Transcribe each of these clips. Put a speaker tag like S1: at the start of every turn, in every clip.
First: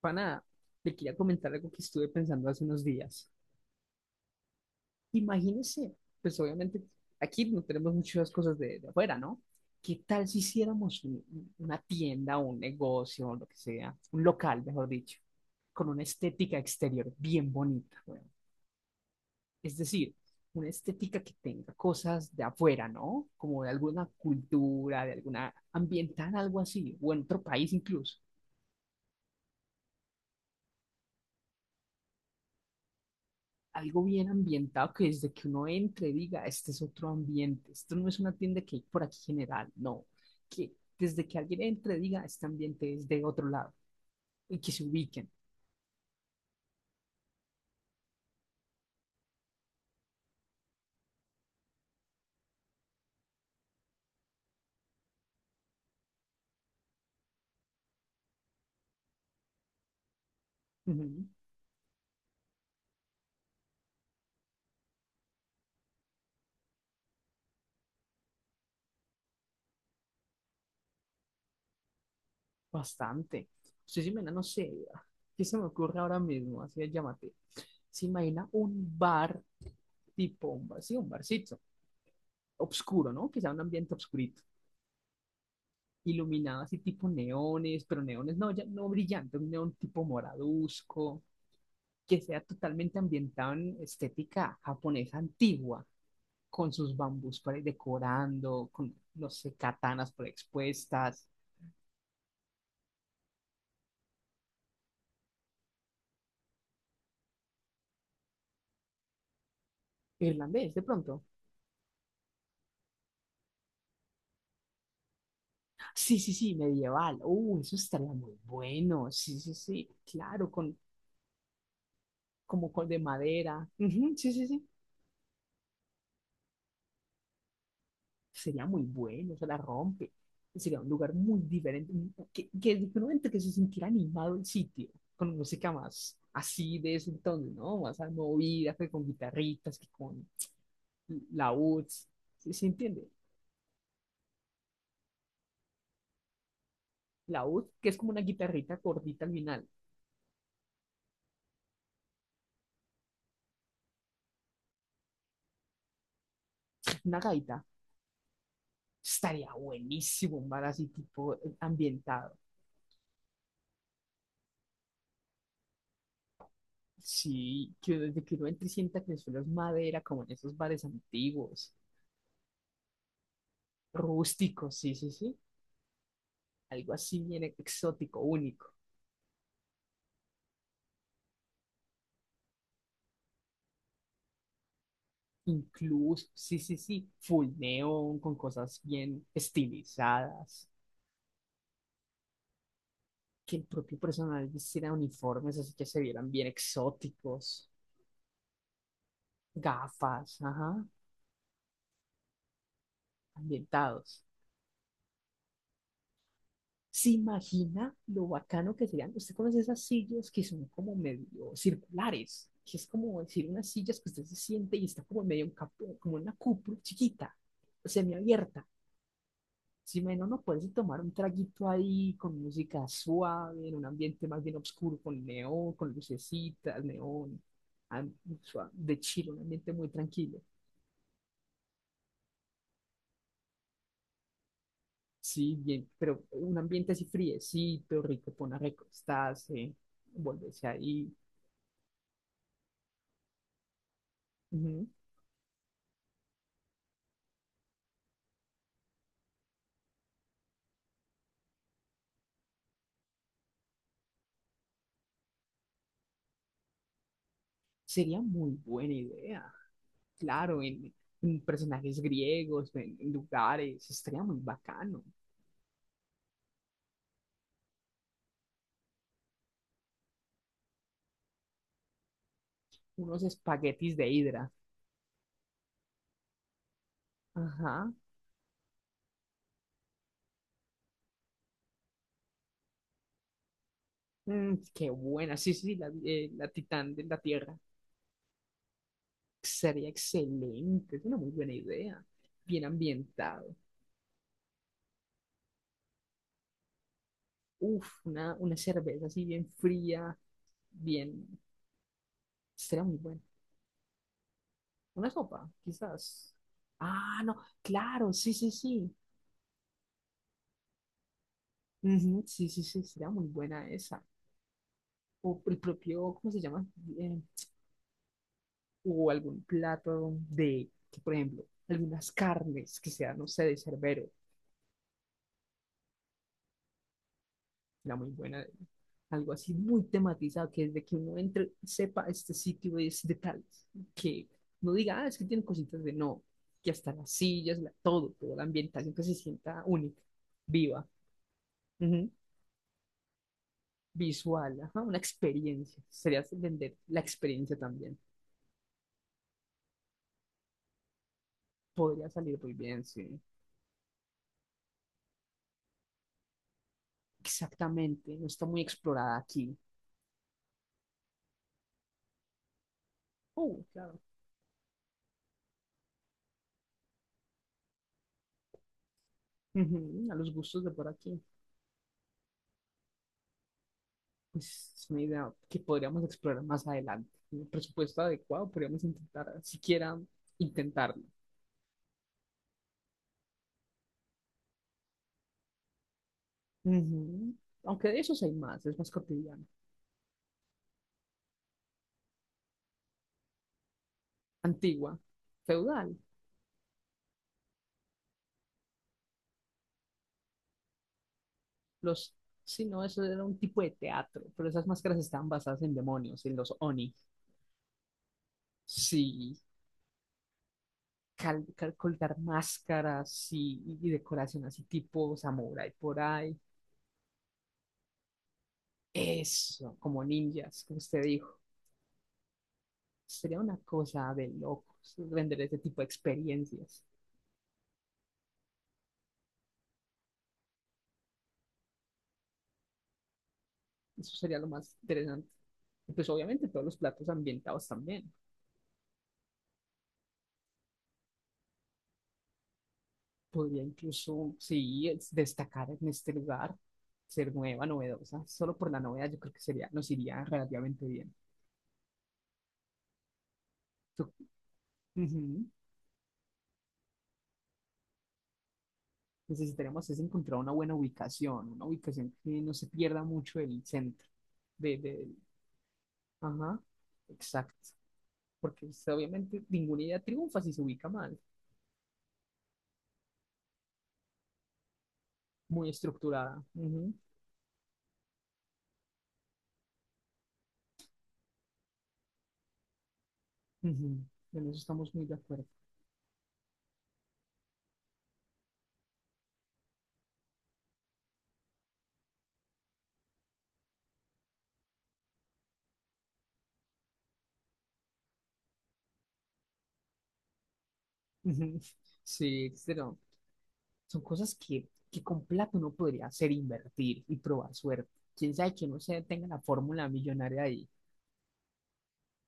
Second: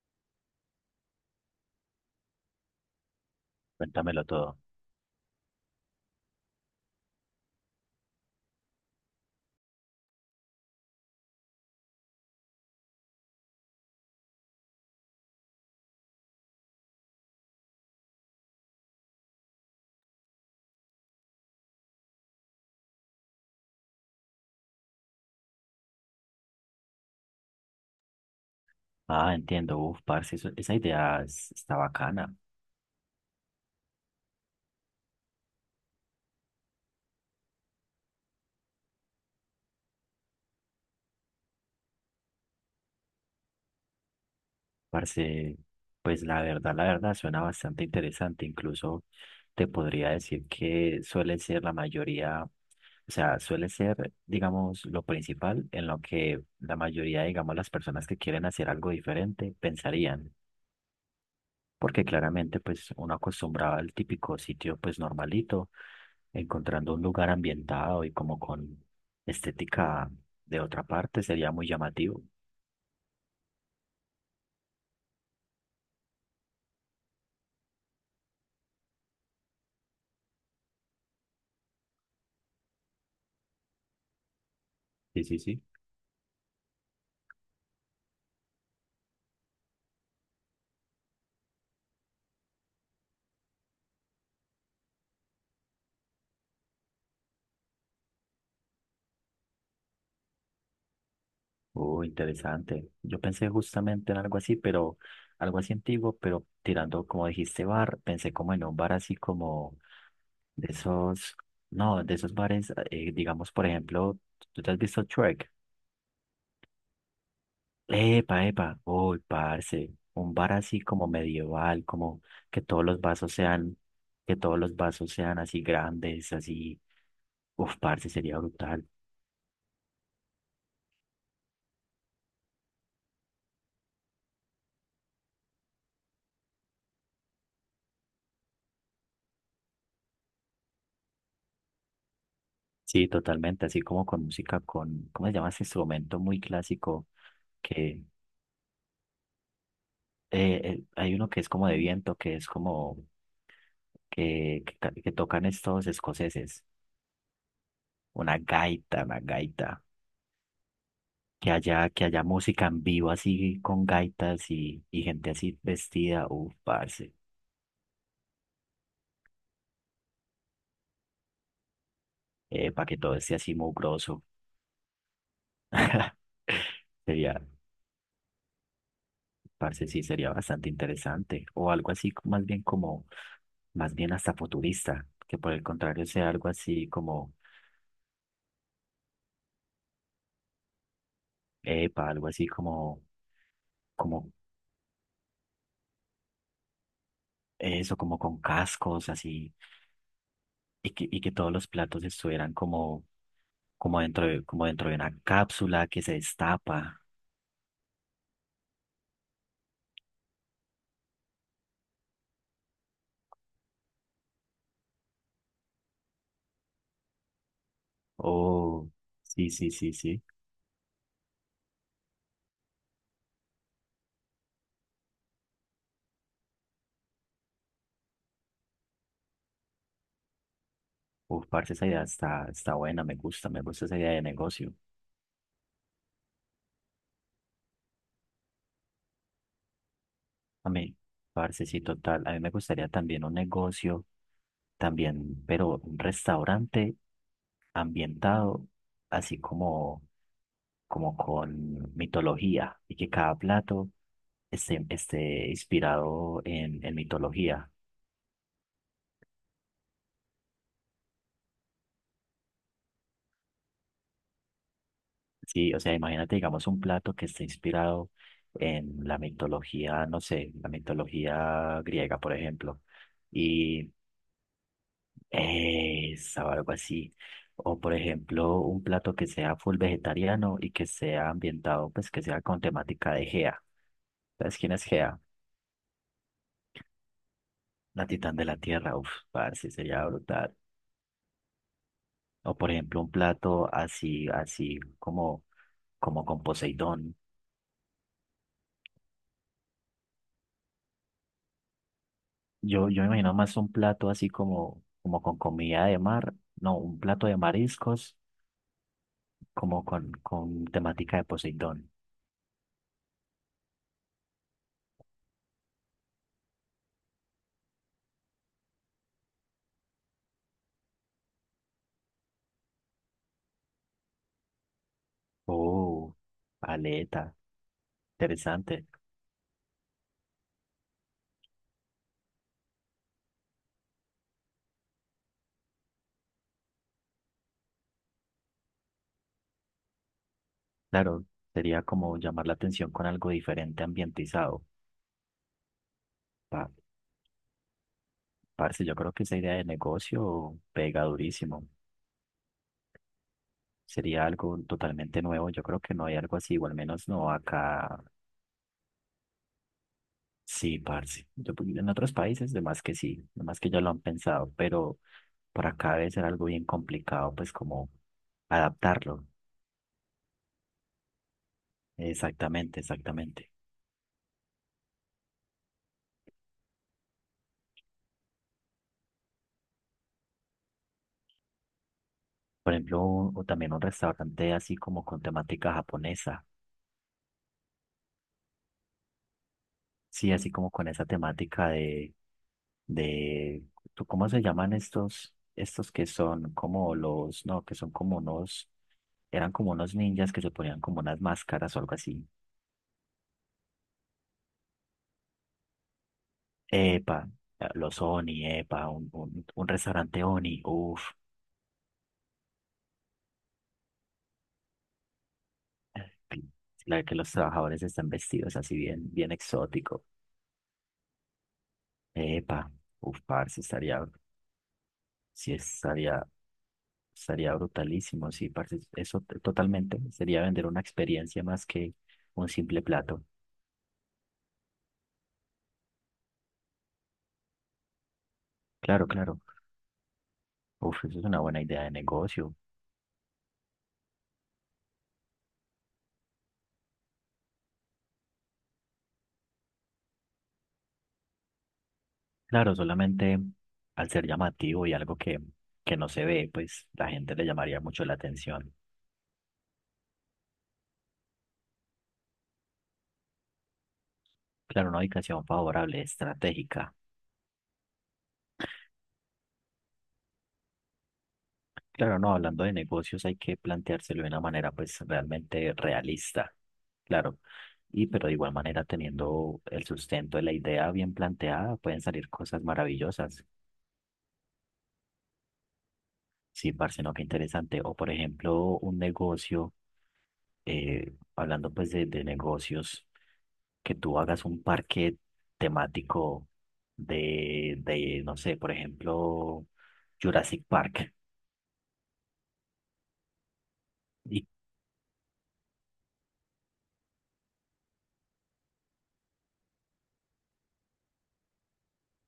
S1: Pana, le quería comentar algo que estuve pensando hace unos días.
S2: Cuéntamelo todo.
S1: Imagínese, pues obviamente aquí no tenemos muchas cosas de afuera, ¿no? ¿Qué tal si hiciéramos una tienda, un negocio, o lo que sea, un local, mejor dicho, con una estética exterior bien bonita, weón? Es decir, una estética que tenga cosas de afuera, ¿no? Como de alguna cultura, de alguna ambiental, algo así, o en otro país incluso.
S2: Ah, entiendo. Uf, parce, esa idea está bacana.
S1: Algo bien ambientado que desde que uno entre diga, este es otro ambiente, esto no es una tienda que hay por aquí general, no, que desde que alguien entre diga, este ambiente es de otro lado y que se
S2: Parce,
S1: ubiquen.
S2: pues la verdad, suena bastante interesante. Incluso te podría decir que suele ser la mayoría, o sea, suele ser, digamos, lo principal en lo que la mayoría, digamos, las personas que quieren hacer algo diferente pensarían,
S1: Ujú.
S2: porque claramente pues uno acostumbraba al típico sitio pues normalito, encontrando un lugar ambientado y como con estética de otra parte sería muy llamativo.
S1: Bastante. Usted se imagina, no sé, ¿qué se me ocurre ahora mismo? Así es, llámate. Se imagina un bar tipo, un bar, sí, un barcito, obscuro, ¿no? Que sea un ambiente obscurito.
S2: Sí, sí, sí.
S1: Iluminado así tipo neones, pero neones no, ya no brillante, un neón tipo moraduzco, que sea totalmente ambientado en estética japonesa antigua, con sus bambús por ahí decorando, con, no sé, katanas por ahí expuestas.
S2: Oh, interesante. Yo pensé justamente en algo así, pero algo así antiguo, pero tirando, como dijiste, bar, pensé como en un bar así como de
S1: Irlandés, de pronto.
S2: esos, no, de esos bares, digamos, por ejemplo, ¿tú te has visto Shrek?
S1: Sí, sí, sí, medieval. Eso estaría muy
S2: Epa, epa,
S1: bueno.
S2: uy,
S1: Sí, sí, sí,
S2: parce, un
S1: claro,
S2: bar
S1: con,
S2: así como medieval, como que
S1: como
S2: todos
S1: con de
S2: los vasos
S1: madera.
S2: sean,
S1: Ujú, sí,
S2: que
S1: sí,
S2: todos
S1: sí.
S2: los vasos sean así grandes, así, uf, parce, sería
S1: Sería muy
S2: brutal.
S1: bueno, se la rompe. Sería un lugar muy diferente, que diferente que se sintiera animado el sitio, con música más así de ese entonces, ¿no? Más movida, que con guitarritas, que con laúds, ¿sí, se
S2: Sí,
S1: entiende?
S2: totalmente, así como con música, con, ¿cómo se llama ese instrumento muy clásico?
S1: Laúd, que es
S2: Que
S1: como una guitarrita gordita al final,
S2: Hay uno que es como de viento, que es como, que tocan estos escoceses,
S1: una gaita.
S2: una gaita, una
S1: Estaría
S2: gaita.
S1: buenísimo un bar así tipo
S2: Que haya
S1: ambientado.
S2: música en vivo así con gaitas y gente así vestida, uf, parce,
S1: Sí, que desde que uno entre y sienta que el suelo es madera, como en esos bares antiguos,
S2: para que todo esté así mugroso.
S1: rústicos, sí, sí, sí. Algo así
S2: Sería,
S1: bien exótico, único.
S2: parce, sí, sería bastante interesante. O algo así, más bien como, más bien hasta futurista, que por el contrario
S1: Incluso,
S2: sea algo
S1: sí, sí,
S2: así
S1: sí,
S2: como,
S1: full neón, con cosas bien estilizadas,
S2: epa, algo así como,
S1: que el propio
S2: como
S1: personal vistiera uniformes así que se vieran bien exóticos,
S2: eso, como con cascos, así,
S1: gafas, ajá,
S2: y que todos los platos estuvieran como,
S1: ambientados.
S2: como dentro de una cápsula que se destapa.
S1: ¿Se imagina lo bacano que serían? ¿Usted conoce esas sillas que son como medio circulares? Que es como decir unas sillas que usted se siente y está como en medio un como una cúpula chiquita, semiabierta.
S2: Oh, sí, sí, sí,
S1: Si
S2: sí.
S1: menos no puedes tomar un traguito ahí con música suave, en un ambiente más bien oscuro, con neón, con lucecitas, neón, am- de chill, un ambiente muy tranquilo.
S2: Uf, parce, está buena, me gusta esa idea de negocio.
S1: Sí, bien, pero un ambiente así friecito, rico, pon a recostarse, volverse
S2: A mí,
S1: ahí.
S2: parce, sí, total. A mí me gustaría también un negocio,
S1: Ujú.
S2: también, pero un restaurante ambientado, así como, como con mitología, y que cada plato esté inspirado en mitología.
S1: Sería muy buena idea, claro, en personajes griegos, en lugares, estaría muy bacano.
S2: Sí, o sea, imagínate, digamos, un plato que esté inspirado en la mitología, no sé, la mitología griega, por ejemplo,
S1: Unos
S2: y,
S1: espaguetis de hidra.
S2: esa o algo así. O
S1: Ajá.
S2: por ejemplo, un plato que sea full vegetariano y que sea ambientado, pues que sea con temática de Gea.
S1: Mm,
S2: ¿Sabes quién es
S1: qué
S2: Gea?
S1: buena, sí, sí, la Titán de la Tierra.
S2: La titán de la tierra. Uf, parce,
S1: Sería
S2: sería brutal.
S1: excelente, es una muy buena idea.
S2: O
S1: Bien
S2: por ejemplo, un
S1: ambientado.
S2: plato así, así como, como con Poseidón.
S1: Uf, una cerveza así bien fría, bien, sería muy
S2: Yo me
S1: buena.
S2: imagino más un plato así como,
S1: Una
S2: como con
S1: sopa,
S2: comida de
S1: quizás.
S2: mar. No, un
S1: Ah,
S2: plato
S1: no,
S2: de
S1: claro,
S2: mariscos
S1: sí, sí, sí.
S2: como con temática de Poseidón.
S1: Ujú, sí, sí, sí, sería muy buena esa. O el propio, ¿cómo se llama? Eh, o algún plato de, que, por ejemplo, algunas carnes que sean, no sé, de cerbero.
S2: Oh, aleta.
S1: Era muy buena.
S2: Interesante.
S1: Algo así muy tematizado, que desde que uno entre, sepa este sitio es de tal, que no diga, ah, es que tiene cositas de no, que hasta las sillas, todo, toda la ambientación que se sienta única, viva,
S2: Claro, sería
S1: ujú,
S2: como llamar la atención con algo diferente
S1: visual,
S2: ambientizado.
S1: ajá, una experiencia. Sería
S2: Pa-
S1: vender la experiencia también.
S2: Parce, yo creo que esa idea de negocio pega durísimo.
S1: Podría salir muy bien, sí.
S2: Sería algo totalmente nuevo. Yo creo que no hay algo así, o al menos no acá.
S1: Exactamente, no está muy explorada aquí.
S2: Sí, parce. En otros países, de más que sí, de más
S1: Oh,
S2: que ya lo
S1: claro.
S2: han pensado, pero para acá debe ser algo bien complicado, pues como adaptarlo.
S1: Ujú, a los gustos de por aquí.
S2: Exactamente, exactamente.
S1: Pues es una idea que podríamos explorar más adelante. Un presupuesto adecuado, podríamos intentar, siquiera intentarlo.
S2: Por ejemplo, o también un restaurante así como con temática japonesa.
S1: Ujú. Aunque de esos hay más, es más cotidiano.
S2: Sí, así como con esa temática de, ¿cómo se llaman
S1: Antigua,
S2: estos? Estos
S1: feudal,
S2: que son como los, no, que son como unos, eran como unos ninjas que se ponían como unas máscaras o algo
S1: los...
S2: así.
S1: Sí, no, eso era un tipo de teatro, pero esas máscaras estaban basadas en demonios, en los oni.
S2: Epa, los Oni, epa,
S1: Sí,
S2: un restaurante Oni, uff,
S1: colgar máscaras, sí, y decoración así tipo samurai por ahí.
S2: la que los trabajadores están vestidos así bien, bien
S1: Eso,
S2: exótico.
S1: como ninjas, como usted dijo.
S2: Epa, uff,
S1: Sería una
S2: parce, estaría,
S1: cosa de locos vender
S2: sí
S1: ese tipo de
S2: estaría,
S1: experiencias.
S2: estaría brutalísimo, sí, parce, totalmente. Sería vender una experiencia más que un simple plato.
S1: Eso sería lo más interesante. Y pues obviamente todos los platos ambientados también.
S2: Claro, claro. Uf, eso es una buena idea de negocio.
S1: Podría incluso, sí, destacar en este lugar, ser nueva, novedosa. Solo por la novedad yo creo que sería, nos iría relativamente bien.
S2: Claro, solamente al
S1: Tú-
S2: ser llamativo y algo
S1: ujú.
S2: que no se ve, pues la gente le llamaría mucho la atención.
S1: Necesitaríamos es encontrar una buena ubicación, una ubicación que no se pierda mucho el centro. De,
S2: Claro, una
S1: de,
S2: ubicación favorable,
S1: ajá,
S2: estratégica.
S1: exacto. Porque pues, obviamente ninguna idea triunfa si se ubica mal.
S2: Claro, no, hablando de negocios hay que planteárselo de una manera pues
S1: Muy
S2: realmente
S1: estructurada.
S2: realista.
S1: Ujú,
S2: Claro. Y pero de igual manera, teniendo el sustento de la idea bien planteada, pueden salir cosas maravillosas.
S1: ujú. En eso estamos muy de acuerdo.
S2: Sí, parce, no, qué interesante. O por ejemplo, un negocio, hablando pues de negocios, que tú hagas un parque temático de, no sé, por ejemplo, Jurassic Park.
S1: Ujú. Sí, pero son cosas
S2: Y
S1: que con plata uno podría hacer, invertir y probar suerte. Quién sabe que no se tenga la fórmula millonaria ahí.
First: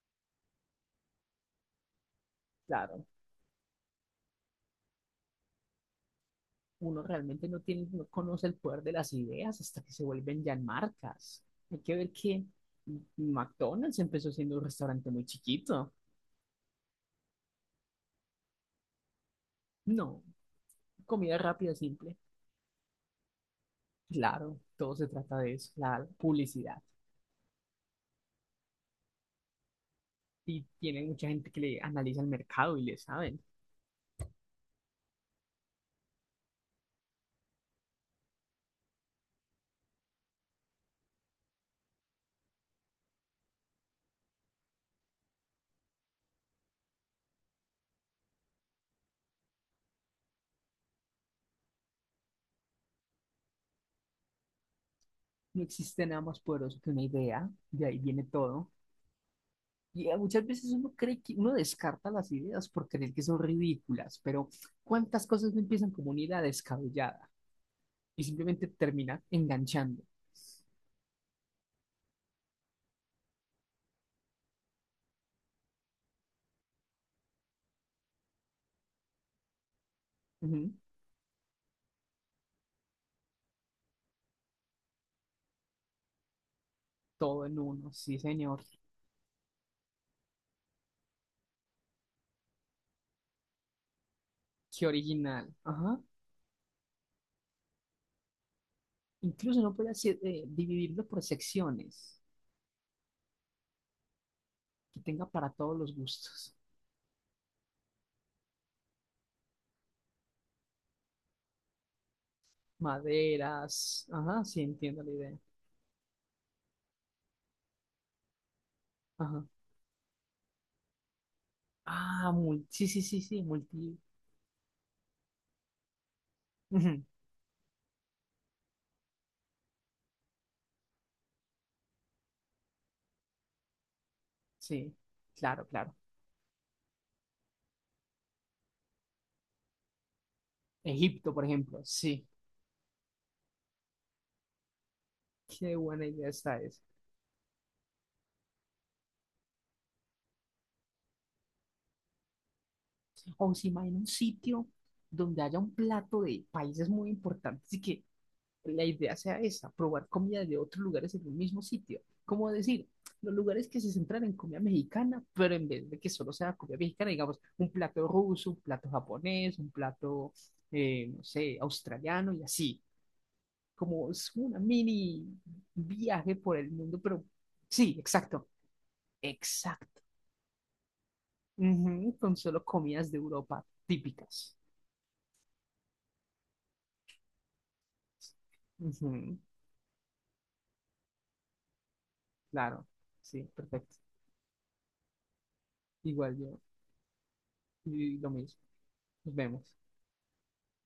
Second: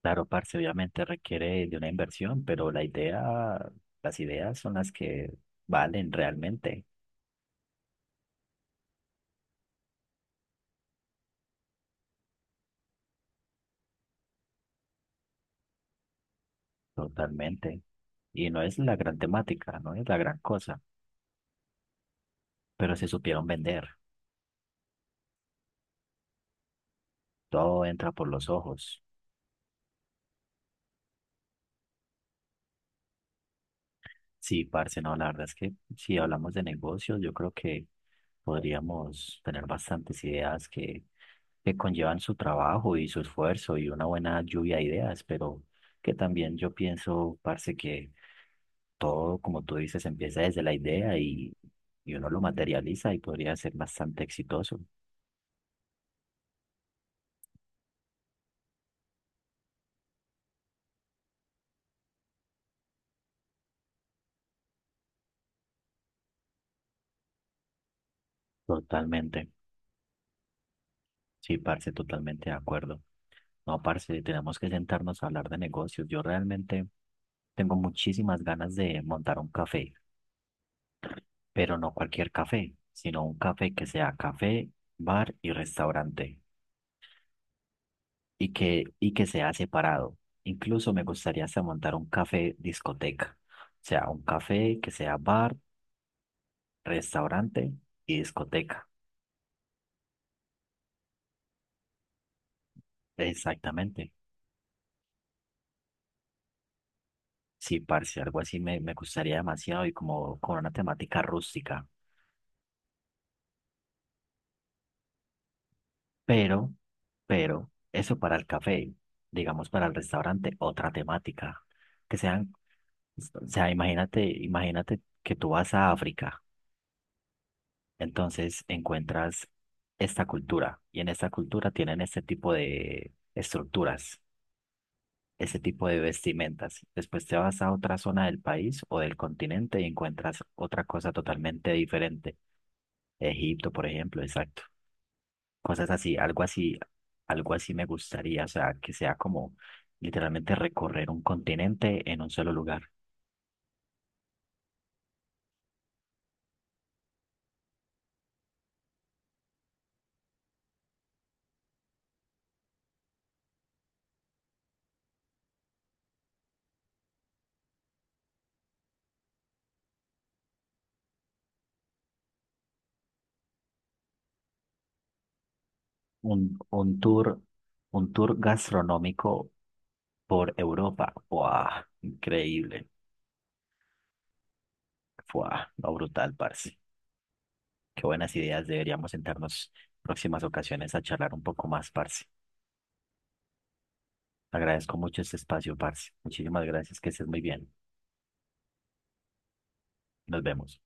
S2: claro, parce, obviamente requiere de una inversión, pero la
S1: Claro,
S2: idea, las ideas son las que valen realmente,
S1: uno realmente no tiene, no conoce el poder de las ideas hasta que se vuelven ya marcas. Hay que ver que McDonald's empezó siendo un restaurante muy chiquito.
S2: totalmente. Y no es la gran temática, no
S1: No,
S2: es la gran cosa,
S1: comida rápida, simple.
S2: pero se supieron vender.
S1: Claro, todo se trata de eso, la publicidad.
S2: Todo entra por los ojos.
S1: Y tiene mucha gente que le analiza el mercado y le saben.
S2: Sí, parce, no, la verdad es que si hablamos de negocios, yo creo que podríamos tener bastantes ideas que conllevan su trabajo y su esfuerzo y una buena lluvia de ideas, pero que también yo pienso, parce, que todo, como tú dices, empieza desde la idea y uno lo materializa y podría ser bastante exitoso.
S1: No existe nada más poderoso que una idea, de ahí viene todo. Y muchas veces uno cree que uno descarta las ideas por creer que son ridículas, pero ¿cuántas cosas no empiezan como una idea descabellada y simplemente termina
S2: Totalmente,
S1: enganchando?
S2: sí, parce, totalmente de acuerdo. No, parce, tenemos que sentarnos a hablar de negocios. Yo realmente tengo muchísimas ganas de montar un café,
S1: Ujú.
S2: pero no cualquier café, sino un café que sea café, bar y restaurante,
S1: Todo en uno, sí, señor.
S2: y que sea separado. Incluso me gustaría hasta montar un café discoteca, o sea, un café
S1: Qué
S2: que sea
S1: original.
S2: bar,
S1: Ajá.
S2: restaurante y discoteca.
S1: Incluso no puede hacer, dividirlo por secciones,
S2: Exactamente.
S1: que tenga para todos los gustos.
S2: Sí, parce, algo así me gustaría demasiado y como con una temática rústica.
S1: Maderas. Ajá, sí, entiendo la idea.
S2: Pero, pero, eso para el café,
S1: Ajá.
S2: digamos para el restaurante, otra temática, que
S1: Ah,
S2: sean.
S1: mul- sí, sí, sí, sí,
S2: O sea,
S1: multi.
S2: imagínate, imagínate que tú vas a África,
S1: Ujú,
S2: entonces encuentras esta cultura y en esta cultura tienen este tipo de estructuras,
S1: sí,
S2: ese
S1: claro,
S2: tipo
S1: claro.
S2: de vestimentas. Después te vas a otra zona del país o del continente y encuentras otra cosa
S1: Egipto, por
S2: totalmente
S1: ejemplo, sí.
S2: diferente. Egipto, por ejemplo, exacto.
S1: Qué
S2: Cosas
S1: buena
S2: así,
S1: idea
S2: algo
S1: está
S2: así,
S1: esa.
S2: algo así me gustaría, o sea, que sea como literalmente recorrer un continente en un solo lugar.
S1: O se imagina un sitio donde haya un plato de países muy importantes y que la idea sea esa, probar comida de otros lugares en un mismo sitio. Como decir, los lugares que se centran en comida mexicana, pero en vez de que solo sea comida mexicana, digamos, un plato ruso, un plato japonés, un plato, no sé, australiano y así. Como es una mini viaje por el
S2: Un
S1: mundo, pero
S2: tour,
S1: sí,
S2: un tour
S1: exacto,
S2: gastronómico
S1: exacto.
S2: por Europa. ¡Wow!
S1: Ujú, con solo
S2: Increíble.
S1: comidas de Europa típicas.
S2: ¡Wow! No, brutal, parce. Qué buenas ideas. Deberíamos
S1: Ujú,
S2: sentarnos próximas ocasiones a charlar un poco más, parce.
S1: claro, sí, perfecto.
S2: Agradezco mucho este espacio, parce.
S1: Igual yo,
S2: Muchísimas gracias. Que estés muy bien.
S1: y lo mismo. Nos vemos.
S2: Nos vemos.